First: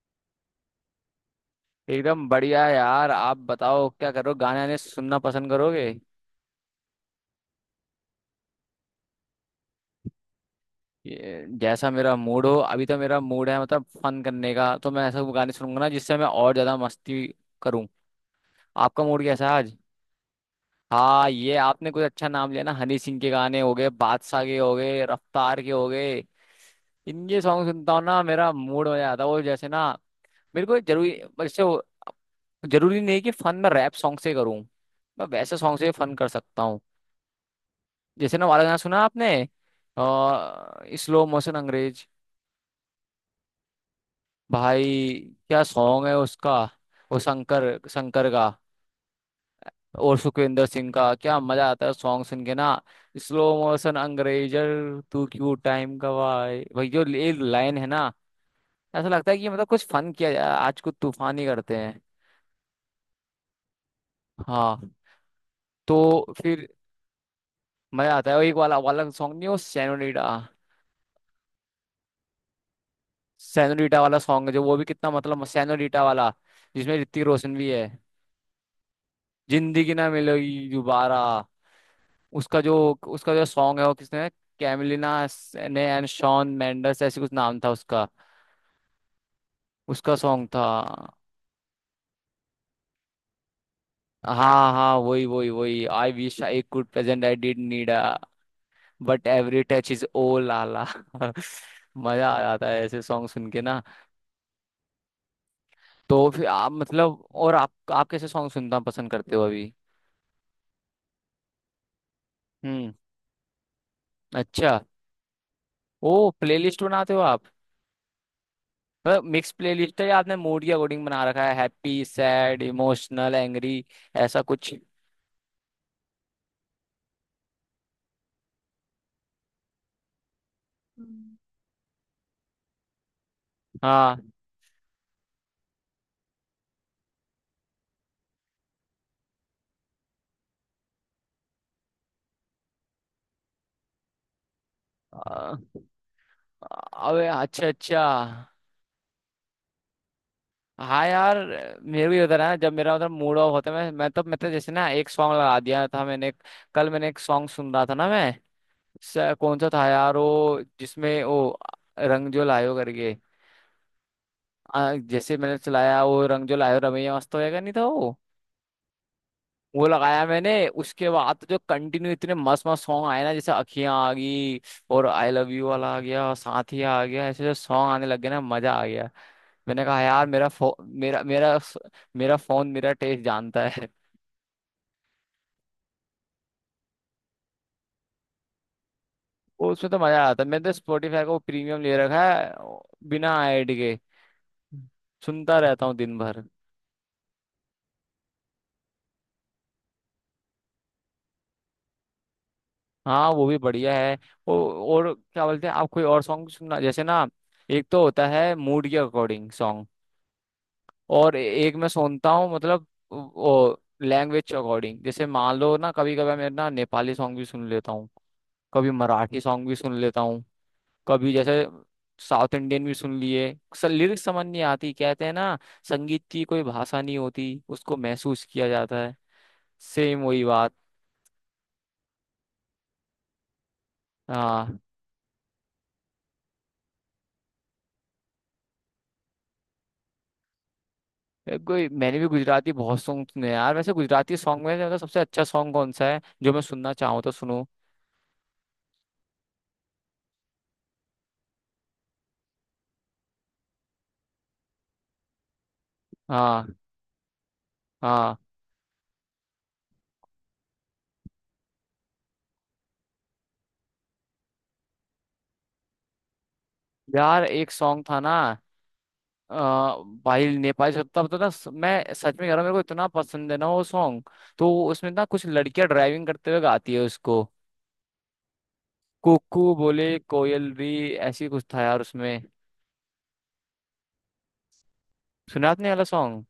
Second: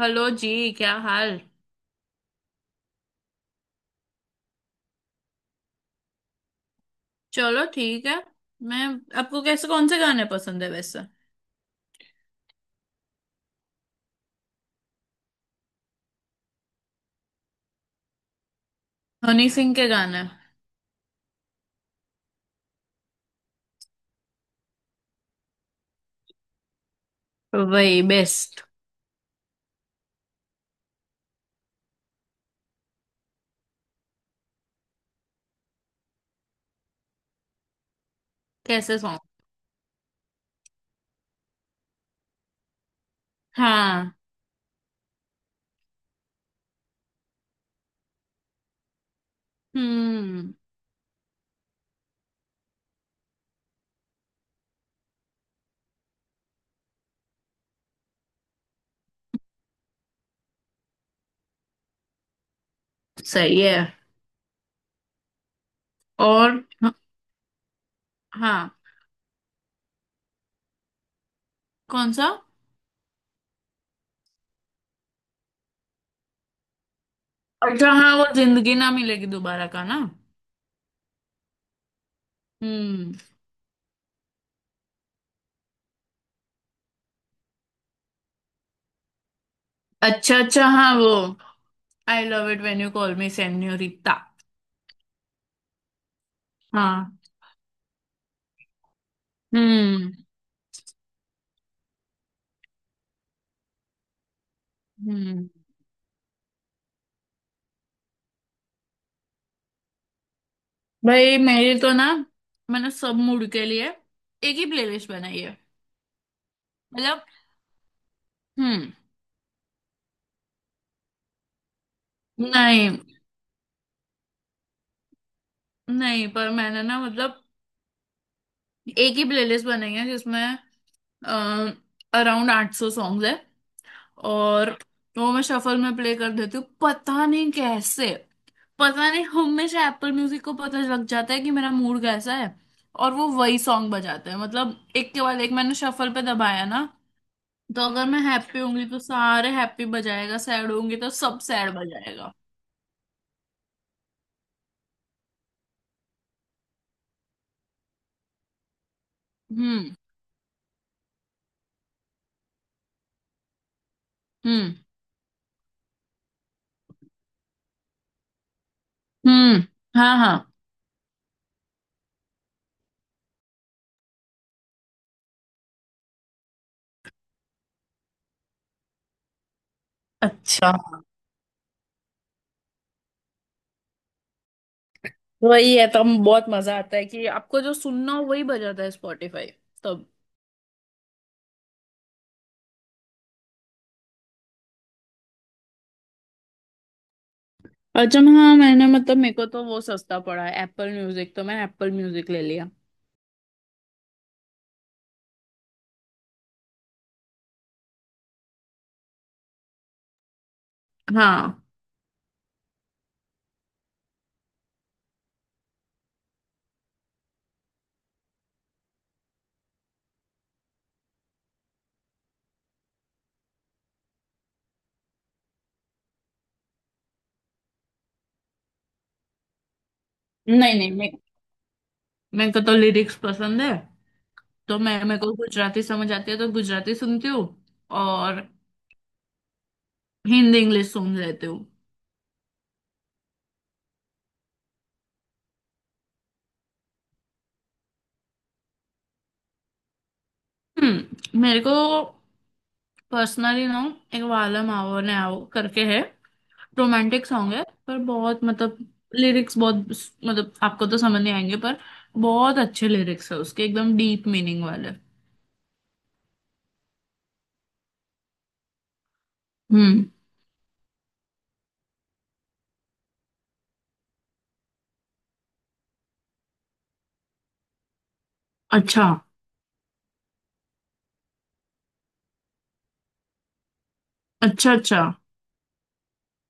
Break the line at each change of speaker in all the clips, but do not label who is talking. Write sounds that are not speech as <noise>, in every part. Hello जी। क्या हाल।
एकदम बढ़िया यार। आप बताओ क्या करो, गाने आने सुनना पसंद करोगे?
चलो ठीक है। मैं आपको कैसे कौन से गाने पसंद है वैसे।
जैसा मेरा मूड हो। अभी तो मेरा मूड है मतलब फन करने का, तो मैं ऐसा गाने सुनूंगा ना जिससे मैं और ज्यादा मस्ती करूँ। आपका मूड कैसा
हनी
है
सिंह
आज?
के गाने।
हाँ, ये आपने कुछ अच्छा नाम लिया ना। हनी सिंह के गाने हो गए, बादशाह के हो गए, रफ्तार के हो गए। इनके सॉन्ग सुनता हूँ
वही
ना, मेरा
बेस्ट।
मूड हो जाता है, वो जैसे ना। मेरे को जरूरी वैसे वो- जरूरी नहीं कि फन मैं रैप सॉन्ग से करूँ। मैं वैसे सॉन्ग से फन कर सकता हूँ। जैसे ना वाला गाना सुना
कैसे सॉन्ग।
आपने, स्लो मोशन अंग्रेज?
हाँ।
भाई क्या सॉन्ग है उसका। वो शंकर शंकर का और
हम्म।
सुखविंदर सिंह का, क्या मजा आता है सॉन्ग सुन के ना। स्लो मोशन अंग्रेजर तू क्यों टाइम गवाए भाई, जो ये लाइन है ना, ऐसा लगता है कि मतलब कुछ फन किया जाए, आज कुछ तूफान ही करते हैं।
सही है।
हाँ। तो
और।
फिर मजा आता है, वो एक
हाँ।
वाला वाला सॉन्ग नहीं, वो सैनोरीटा।
कौन सा।
सैनोरीटा वाला सॉन्ग है जो, वो भी कितना मतलब सैनोरीटा वाला, जिसमें ऋतिक रोशन भी है।
अच्छा हाँ वो जिंदगी ना मिलेगी दोबारा का
जिंदगी
ना।
ना मिलेगी दोबारा, उसका जो,
हम्म।
उसका जो सॉन्ग है वो किसने, कैमिलिना ने एंड शॉन मेंडेस, ऐसे कुछ नाम था उसका। उसका
अच्छा
सॉन्ग था।
अच्छा हाँ वो। I love it when you call me senorita.
हाँ हाँ, वही वही वही। आई विश आई कुड
हाँ।
Present I did need a but every touch is
hmm.
Oh लाला। <laughs> मजा आ जाता है ऐसे सॉन्ग सुन के ना।
हम्म।
तो फिर आप मतलब, और आप कैसे सॉन्ग सुनना पसंद करते हो अभी?
भाई मेरी तो ना मैंने
हम्म।
सब मूड के लिए एक ही
अच्छा,
प्लेलिस्ट बनाई है।
ओ प्लेलिस्ट बनाते हो
मतलब।
आप?
हम्म।
मतलब मिक्स प्लेलिस्ट है, या आपने मूड के अकॉर्डिंग बना रखा है, हैप्पी, सैड,
नहीं
इमोशनल, एंग्री, ऐसा कुछ?
नहीं, पर मैंने ना मतलब एक ही प्लेलिस्ट बनाई है जिसमें
हम्म।
अराउंड 800 सॉन्ग्स है।
हाँ।
और वो मैं शफल में प्ले कर देती हूँ, पता नहीं कैसे। पता नहीं हमेशा एप्पल म्यूजिक को पता लग जाता है कि मेरा मूड कैसा है। और वो वही सॉन्ग बजाते हैं, मतलब एक के बाद एक
अ-
मैंने शफल पे दबाया ना।
अबे अच्छा
तो
अच्छा।
अगर मैं हैप्पी होंगी तो सारे हैप्पी बजाएगा, सैड होंगी
हाँ
तो
यार,
सब सैड
मेरे भी
बजाएगा।
उधर है ना, जब मेरा उधर मूड ऑफ होता है, मैं तो जैसे ना एक सॉन्ग लगा दिया था मैंने। कल मैंने एक सॉन्ग सुन रहा था ना मैं, कौन सा था
हम्म।
यार वो, जिसमें वो रंग जो लायो करके,
हम्म।
जैसे मैंने चलाया वो रंग जो लायो रमैया, मस्त होएगा नहीं था वो।
हम्म।
वो
हाँ
लगाया
हाँ।
मैंने, उसके बाद तो जो कंटिन्यू इतने मस्त मस्त सॉन्ग आए ना, जैसे अखियां आ गई, और आई लव यू वाला आ गया, साथिया आ गया, ऐसे जो सॉन्ग आने लग गए ना, मजा आ गया। मैंने कहा यार,
अच्छा।
मेरा फोन मेरा टेस्ट जानता है। <laughs>
वही है, तब बहुत मजा आता है कि आपको जो सुनना हो वही बजाता है स्पॉटिफाई।
वो उसमें तो
तब।
मजा आता है। मैंने तो स्पॉटिफाई का वो प्रीमियम ले रखा है, बिना ऐड के सुनता रहता हूँ दिन भर।
अच्छा मैं- हाँ मैंने, मतलब मेरे को तो वो सस्ता पड़ा है एप्पल म्यूजिक, तो मैं एप्पल म्यूजिक ले लिया।
हाँ, वो भी बढ़िया है। ओ, और क्या बोलते हैं आप, कोई और सॉन्ग सुनना जैसे ना, एक तो होता है मूड के अकॉर्डिंग, और
हाँ।
एक मैं सुनता हूँ मतलब वो लैंग्वेज के अकॉर्डिंग। जैसे मान लो ना, कभी कभी मैं ना नेपाली सॉन्ग भी सुन लेता हूँ, कभी मराठी सॉन्ग भी सुन लेता हूँ, कभी जैसे साउथ इंडियन भी सुन लिए। लिरिक्स समझ नहीं आती। कहते हैं ना, संगीत की कोई भाषा नहीं होती, उसको महसूस किया जाता है, सेम वही बात।
नहीं नहीं, मे मेरे को तो लिरिक्स पसंद है।
हाँ।
तो मैं, मेरे को गुजराती समझ आती है तो गुजराती सुनती हूँ। और हिंदी इंग्लिश सुन लेती हूँ।
कोई मैंने भी गुजराती बहुत सॉन्ग सुने हैं यार। वैसे गुजराती सॉन्ग में मतलब सबसे अच्छा सॉन्ग कौन सा है जो मैं सुनना चाहूँ तो सुनूँ?
मेरे को पर्सनली ना एक वालम आओ ने आओ करके है।
हाँ।
रोमांटिक सॉन्ग है, पर
हाँ
बहुत मतलब लिरिक्स बहुत, मतलब आपको तो समझ नहीं आएंगे, पर बहुत अच्छे लिरिक्स है उसके एकदम डीप मीनिंग वाले।
यार, एक सॉन्ग था ना, अ,
हम्म।
भाई नेपाली सत्ता पता ना, मैं सच में कह रहा हूँ, मेरे को इतना पसंद है ना वो सॉन्ग। तो उसमें ना कुछ लड़कियां ड्राइविंग करते हुए गाती है उसको,
अच्छा
कुकू बोले कोयल री, ऐसी कुछ था यार उसमें।
अच्छा। अच्छा
सुना आपने ये वाला सॉन्ग?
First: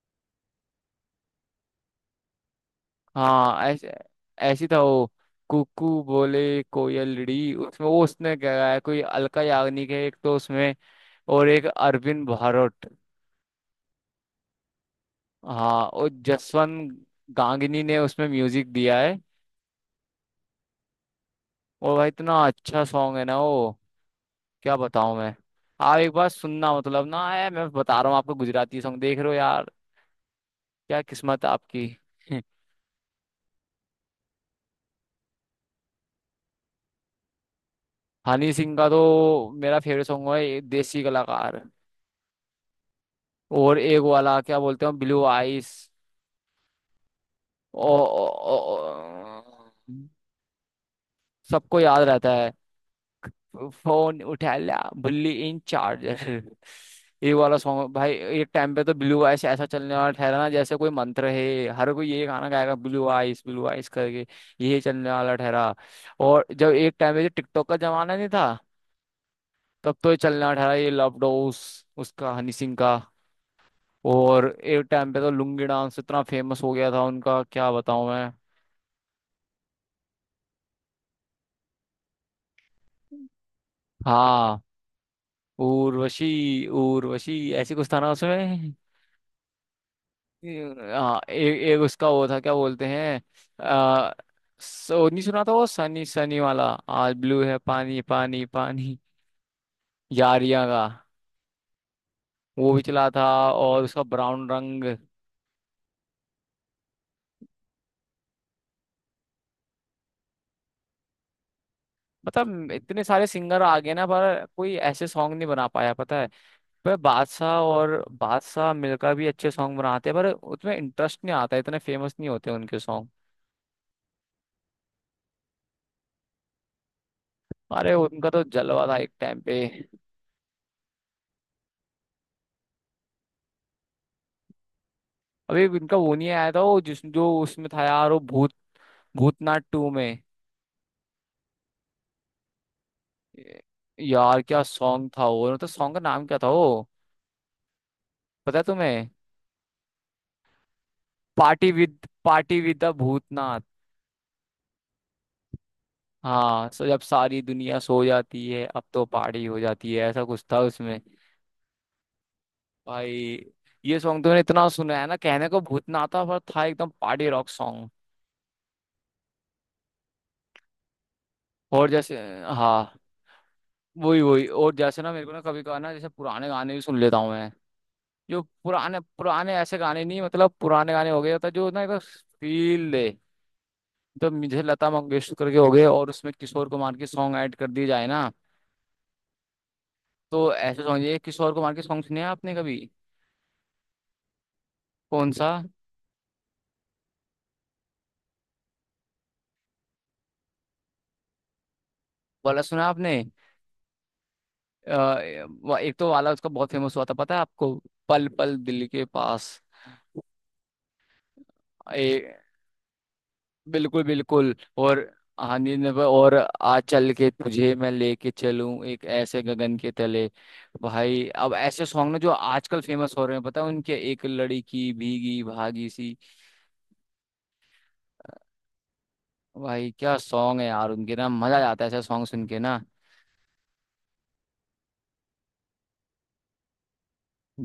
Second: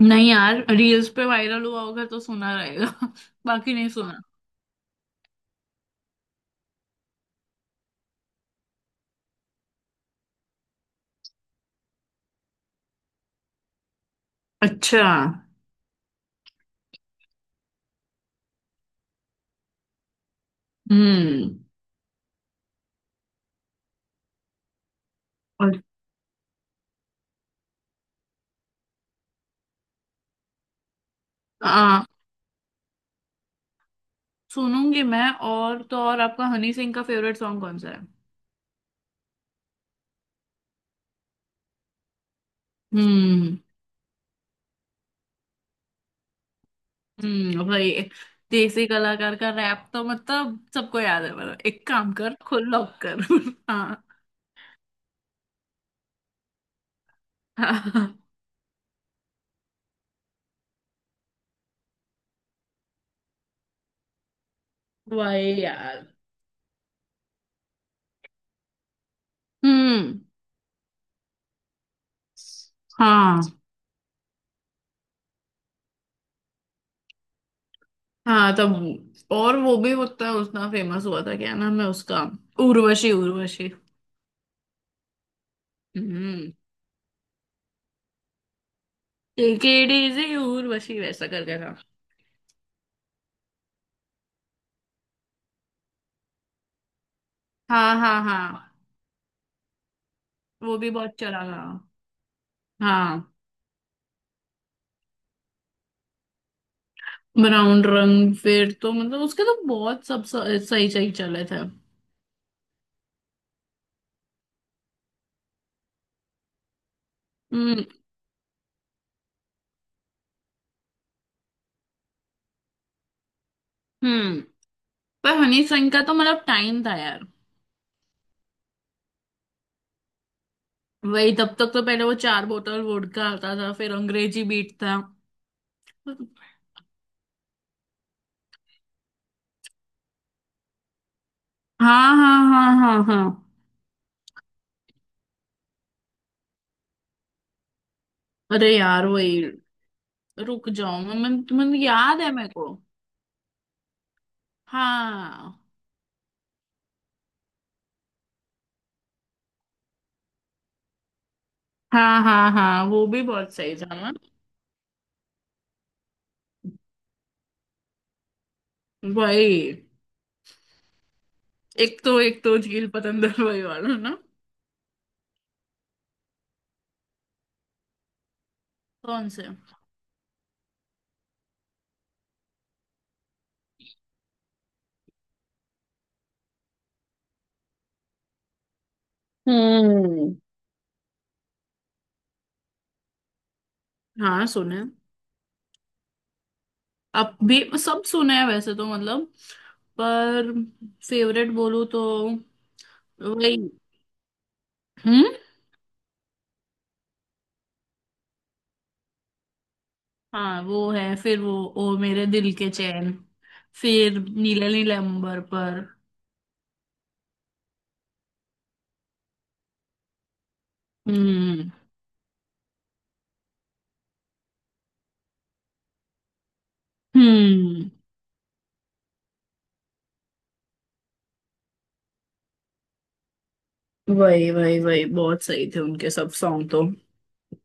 नहीं यार, रील्स पे वायरल हुआ होगा तो सुना रहेगा <laughs>
हाँ,
बाकी नहीं
ऐसे
सुना।
ऐसी था वो। कुकू बोले कोयल री, उसमें वो उसने क्या गाया है, कोई अलका याग्निक है एक तो उसमें, और एक अरविंद भारोट,
अच्छा।
हाँ, और जसवंत गांगनी ने उसमें म्यूजिक दिया है।
हम्म।
और भाई, इतना अच्छा सॉन्ग है ना वो, क्या बताऊं मैं।
और-
आप एक बार सुनना, मतलब ना है, मैं बता रहा हूँ आपको, गुजराती सॉन्ग देख रहे हो यार, क्या किस्मत आपकी।
आ
<laughs>
सुनूंगी मैं। और तो और, आपका हनी सिंह का फेवरेट सॉन्ग कौन सा है।
हनी सिंह का तो मेरा फेवरेट सॉन्ग है ये, देसी कलाकार,
हम्म।
और एक वाला क्या बोलते हैं, ब्लू आइस। ओ,
भाई।
ओ, ओ,
देसी कलाकार का
ओ-
रैप तो मतलब सबको याद है, मतलब
सबको
एक
याद
काम
रहता,
कर खुद लॉक कर <laughs> हाँ।
फोन उठा लिया बुल्ली इन चार्ज, ये वाला सॉन्ग भाई।
हाँ।
एक टाइम पे तो ब्लू आइस ऐसा चलने वाला ठहरा ना, जैसे कोई मंत्र है, हर कोई ये गाना गाएगा, ब्लू आइस करके, ये चलने वाला
भाई
ठहरा।
यार।
और जब एक टाइम पे, जो टिकटॉक का जमाना नहीं था, तब तो
हम्म।
ये चलने वाला ठहरा, ये लव डोस, उसका हनी सिंह का।
हाँ
और एक टाइम पे तो लुंगी डांस इतना फेमस हो गया था उनका, क्या बताऊं मैं।
हाँ, तब और वो भी उतना उतना फेमस हुआ था। क्या नाम है उसका। उर्वशी उर्वशी।
हाँ,
हम्म।
उर्वशी उर्वशी, ऐसे कुछ था ना उसमें।
टेक इट इजी उर्वशी
हाँ,
वैसा करके था।
एक उसका वो था क्या बोलते हैं, आ, सो नहीं सुना था वो, सनी सनी वाला, आज ब्लू है
हाँ
पानी
हाँ
पानी
हाँ
पानी, यारियां
वो
का।
भी बहुत चला था।
वो भी चला था,
हाँ।
और उसका ब्राउन रंग।
ब्राउन रंग फिर तो मतलब उसके तो बहुत सब स- सही सही चले थे।
मतलब इतने सारे सिंगर आ गए ना, पर कोई ऐसे सॉन्ग नहीं बना पाया पता है। पर बादशाह
हम्म।
और बादशाह मिलकर भी अच्छे सॉन्ग बनाते हैं, पर उसमें इंटरेस्ट नहीं आता, इतने फेमस नहीं होते उनके सॉन्ग।
हम्म। पर हनी सिंह का तो मतलब टाइम था यार।
अरे उनका तो जलवा था एक टाइम पे।
वही तब तक तो, पहले वो चार बोतल वोडका आता था फिर अंग्रेजी बीट था।
अभी उनका वो नहीं आया था, वो जिस जो उसमें था यार, वो भूत, भूतनाथ टू में।
हाँ हाँ हाँ हाँ हाँ।
यार क्या सॉन्ग था वो, मतलब सॉन्ग का नाम क्या था वो, पता है
अरे यार
तुम्हें?
वही। रुक जाओ मैं तुम्हें, याद है मेरे
पार्टी
को।
With the Bhootnath.
हाँ।
हाँ, सो जब सारी दुनिया सो जाती है, अब तो पार्टी हो जाती है, ऐसा कुछ था उसमें।
हाँ हाँ हाँ वो भी
भाई,
बहुत सही था
ये
ना।
सॉन्ग तुमने इतना सुना है ना, कहने को भूतनाथ था पर था एकदम पार्टी रॉक सॉन्ग।
वही।
और जैसे,
एक तो
हाँ
झील पतंदर वही वाला ना।
वही वही, और जैसे ना मेरे को ना कभी कभार ना, जैसे पुराने गाने भी सुन लेता हूँ मैं, जो पुराने
कौन से।
पुराने ऐसे गाने नहीं मतलब, पुराने गाने हो गए, होता जो ना एक फील दे, तो मुझे लता मंगेशकर के हो गए, और उसमें किशोर कुमार के सॉन्ग ऐड कर दिए जाए ना,
हम्म।
तो ऐसे सॉन्ग, ये किशोर कुमार के सॉन्ग सुने हैं आपने कभी?
हाँ सुने।
कौन सा
अब भी सब सुने हैं वैसे तो, मतलब पर फेवरेट बोलूँ तो
वाला सुना आपने?
वही। हम्म।
अ, एक तो वाला उसका बहुत फेमस हुआ था पता है आपको, पल पल दिल के पास।
हाँ वो है। फिर वो ओ मेरे
ए,
दिल के चैन।
बिल्कुल
फिर
बिल्कुल,
नीले नीले
और
अंबर
हाँ,
पर।
और आज चल के तुझे मैं लेके चलूं एक ऐसे गगन के तले। भाई, अब
हम्म।
ऐसे सॉन्ग ना जो आजकल फेमस हो रहे हैं पता है उनके, एक लड़की भीगी भागी सी,
हम्म।
भाई क्या सॉन्ग है यार उनके ना, मजा आ जाता है ऐसे सॉन्ग सुन के ना।
वही वही वही, बहुत सही थे उनके सब सॉन्ग तो।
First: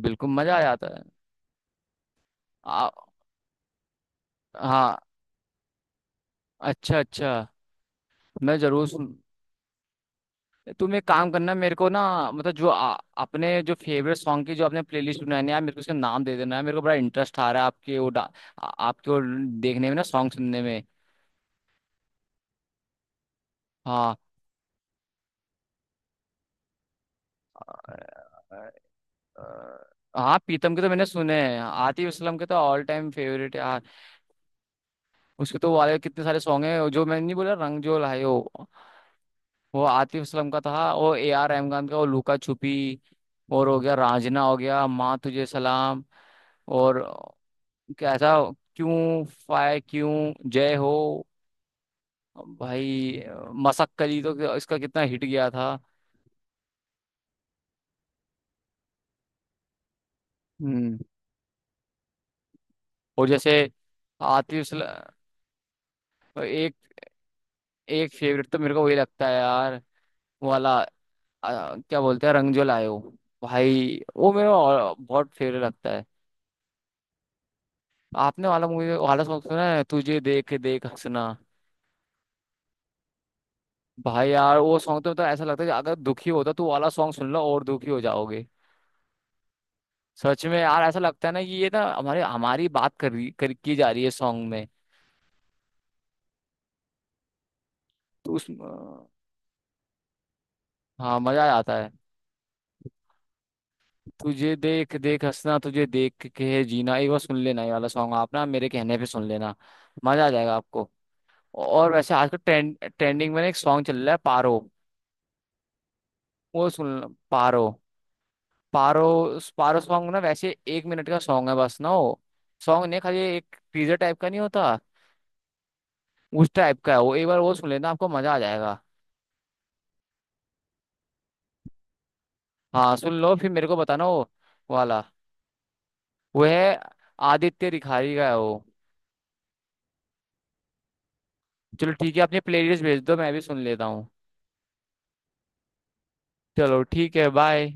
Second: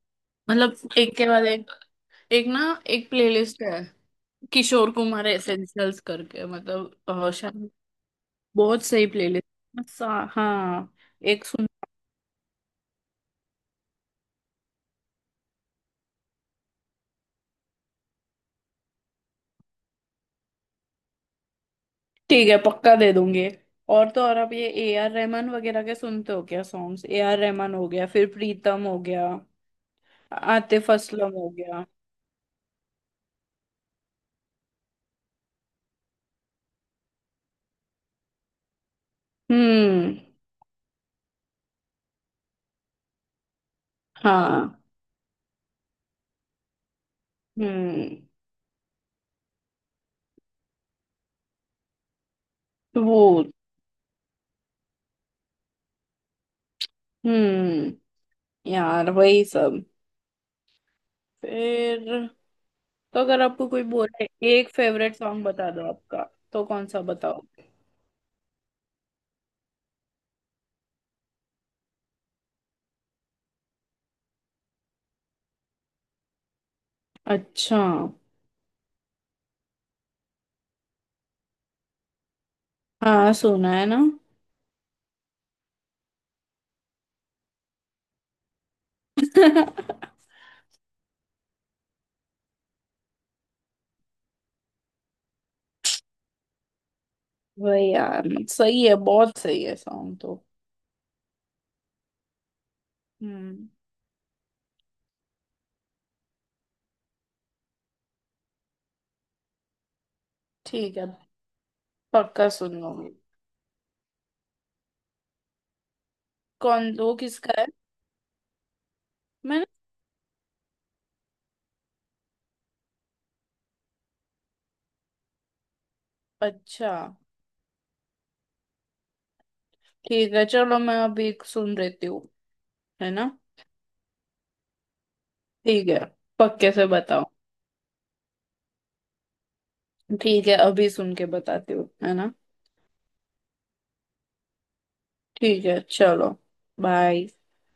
बिल्कुल मजा आ
मतलब
जाता है।
एक के बाद एक एक ना
आ,
एक प्लेलिस्ट है, किशोर
हाँ,
कुमार एसेंशियल्स करके, मतलब
अच्छा
अ,
अच्छा,
शायद
मैं
बहुत
जरूर
सही
सुन।
प्लेलिस्ट। हाँ
तुम
हाँ,
एक काम
एक
करना
सुन।
मेरे को ना, मतलब जो अपने जो फेवरेट सॉन्ग की जो आपने प्लेलिस्ट बनानी है यार, मेरे को उसका नाम दे देना, है मेरे को बड़ा इंटरेस्ट आ रहा है आपके वो आपके वो देखने में ना, सॉन्ग सुनने में।
ठीक है, पक्का दे दूंगी। और
हाँ,
तो और, अब ये A R रहमान वगैरह के सुनते हो क्या सॉन्ग्स। A R रहमान हो गया, फिर
अ-
प्रीतम हो गया,
अ- हाँ, पीतम के तो
आतिफ
मैंने
असलम
सुने
हो
हैं,
गया।
आतिफ असलम के तो ऑल टाइम फेवरेट यार। उसके तो वाले कितने सारे सॉन्ग हैं, जो मैंने नहीं बोला रंग जो लाए हो, वो
हम्म।
आतिफ असलम का था, वो ए आर रहमान का वो लुका छुपी, और हो गया रांझना, हो
हाँ।
गया माँ तुझे सलाम, और
हम्म।
कैसा क्यों फाय क्यों, जय हो,
वो।
भाई मसक्कली तो, इसका कितना हिट गया था।
हम्म। यार वही सब।
हम्म।
फिर, तो
और
अगर
जैसे
आपको कोई बोले
आतिफ
एक
असलम,
फेवरेट सॉन्ग बता दो आपका, तो
एक,
कौन सा बताओ।
एक फेवरेट तो मेरे को वही लगता है यार, वो वाला, क्या बोलते हैं, रंग जो लायो। भाई वो मेरा और बहुत फेवरेट लगता है।
अच्छा।
आपने वाला मूवी वाला सॉन्ग सुना है, तुझे देख देख हंसना?
हाँ सुना है ना।
भाई यार वो सॉन्ग तो मतलब, ऐसा लगता है कि अगर दुखी होता तो वो वाला सॉन्ग सुन लो और दुखी हो जाओगे। सच में यार ऐसा लगता है ना कि ये ना हमारे हमारी बात कर की जा रही है सॉन्ग में।
वही यार,
तो उस,
सही है, बहुत सही है सॉन्ग तो।
हाँ मजा आ जाता है।
हम्म।
तुझे देख देख हंसना, तुझे देख के है जीना, ये वो सुन लेना, ये वाला सॉन्ग आप ना मेरे कहने पे सुन लेना, मजा आ जाएगा आपको।
ठीक है,
और वैसे आजकल
पक्का सुन लूंगी।
ट्रेंडिंग में ना एक सॉन्ग चल रहा है, पारो। वो सुन
कौन,
लो,
वो किसका
पारो,
है।
पारो। उस
मैं।
पारो सॉन्ग ना, वैसे 1 मिनट का सॉन्ग है बस ना, वो सॉन्ग नहीं, खाली एक टीजर टाइप का नहीं होता, उस टाइप का
अच्छा।
है वो। एक बार वो सुन लेना आपको मजा आ जाएगा।
ठीक है चलो, मैं अभी एक सुन लेती हूँ।
हाँ
है
सुन
ना।
लो, फिर मेरे को बताना वो वाला।
ठीक है,
वो
पक्के
है,
से बताओ।
आदित्य रिखारी का है वो।
ठीक है, अभी सुन के बताती हूँ,
चलो
है
ठीक है,
ना।
अपनी प्लेलिस्ट भेज दो मैं भी सुन लेता हूँ।
ठीक है चलो।
चलो ठीक
बाय।
है, बाय।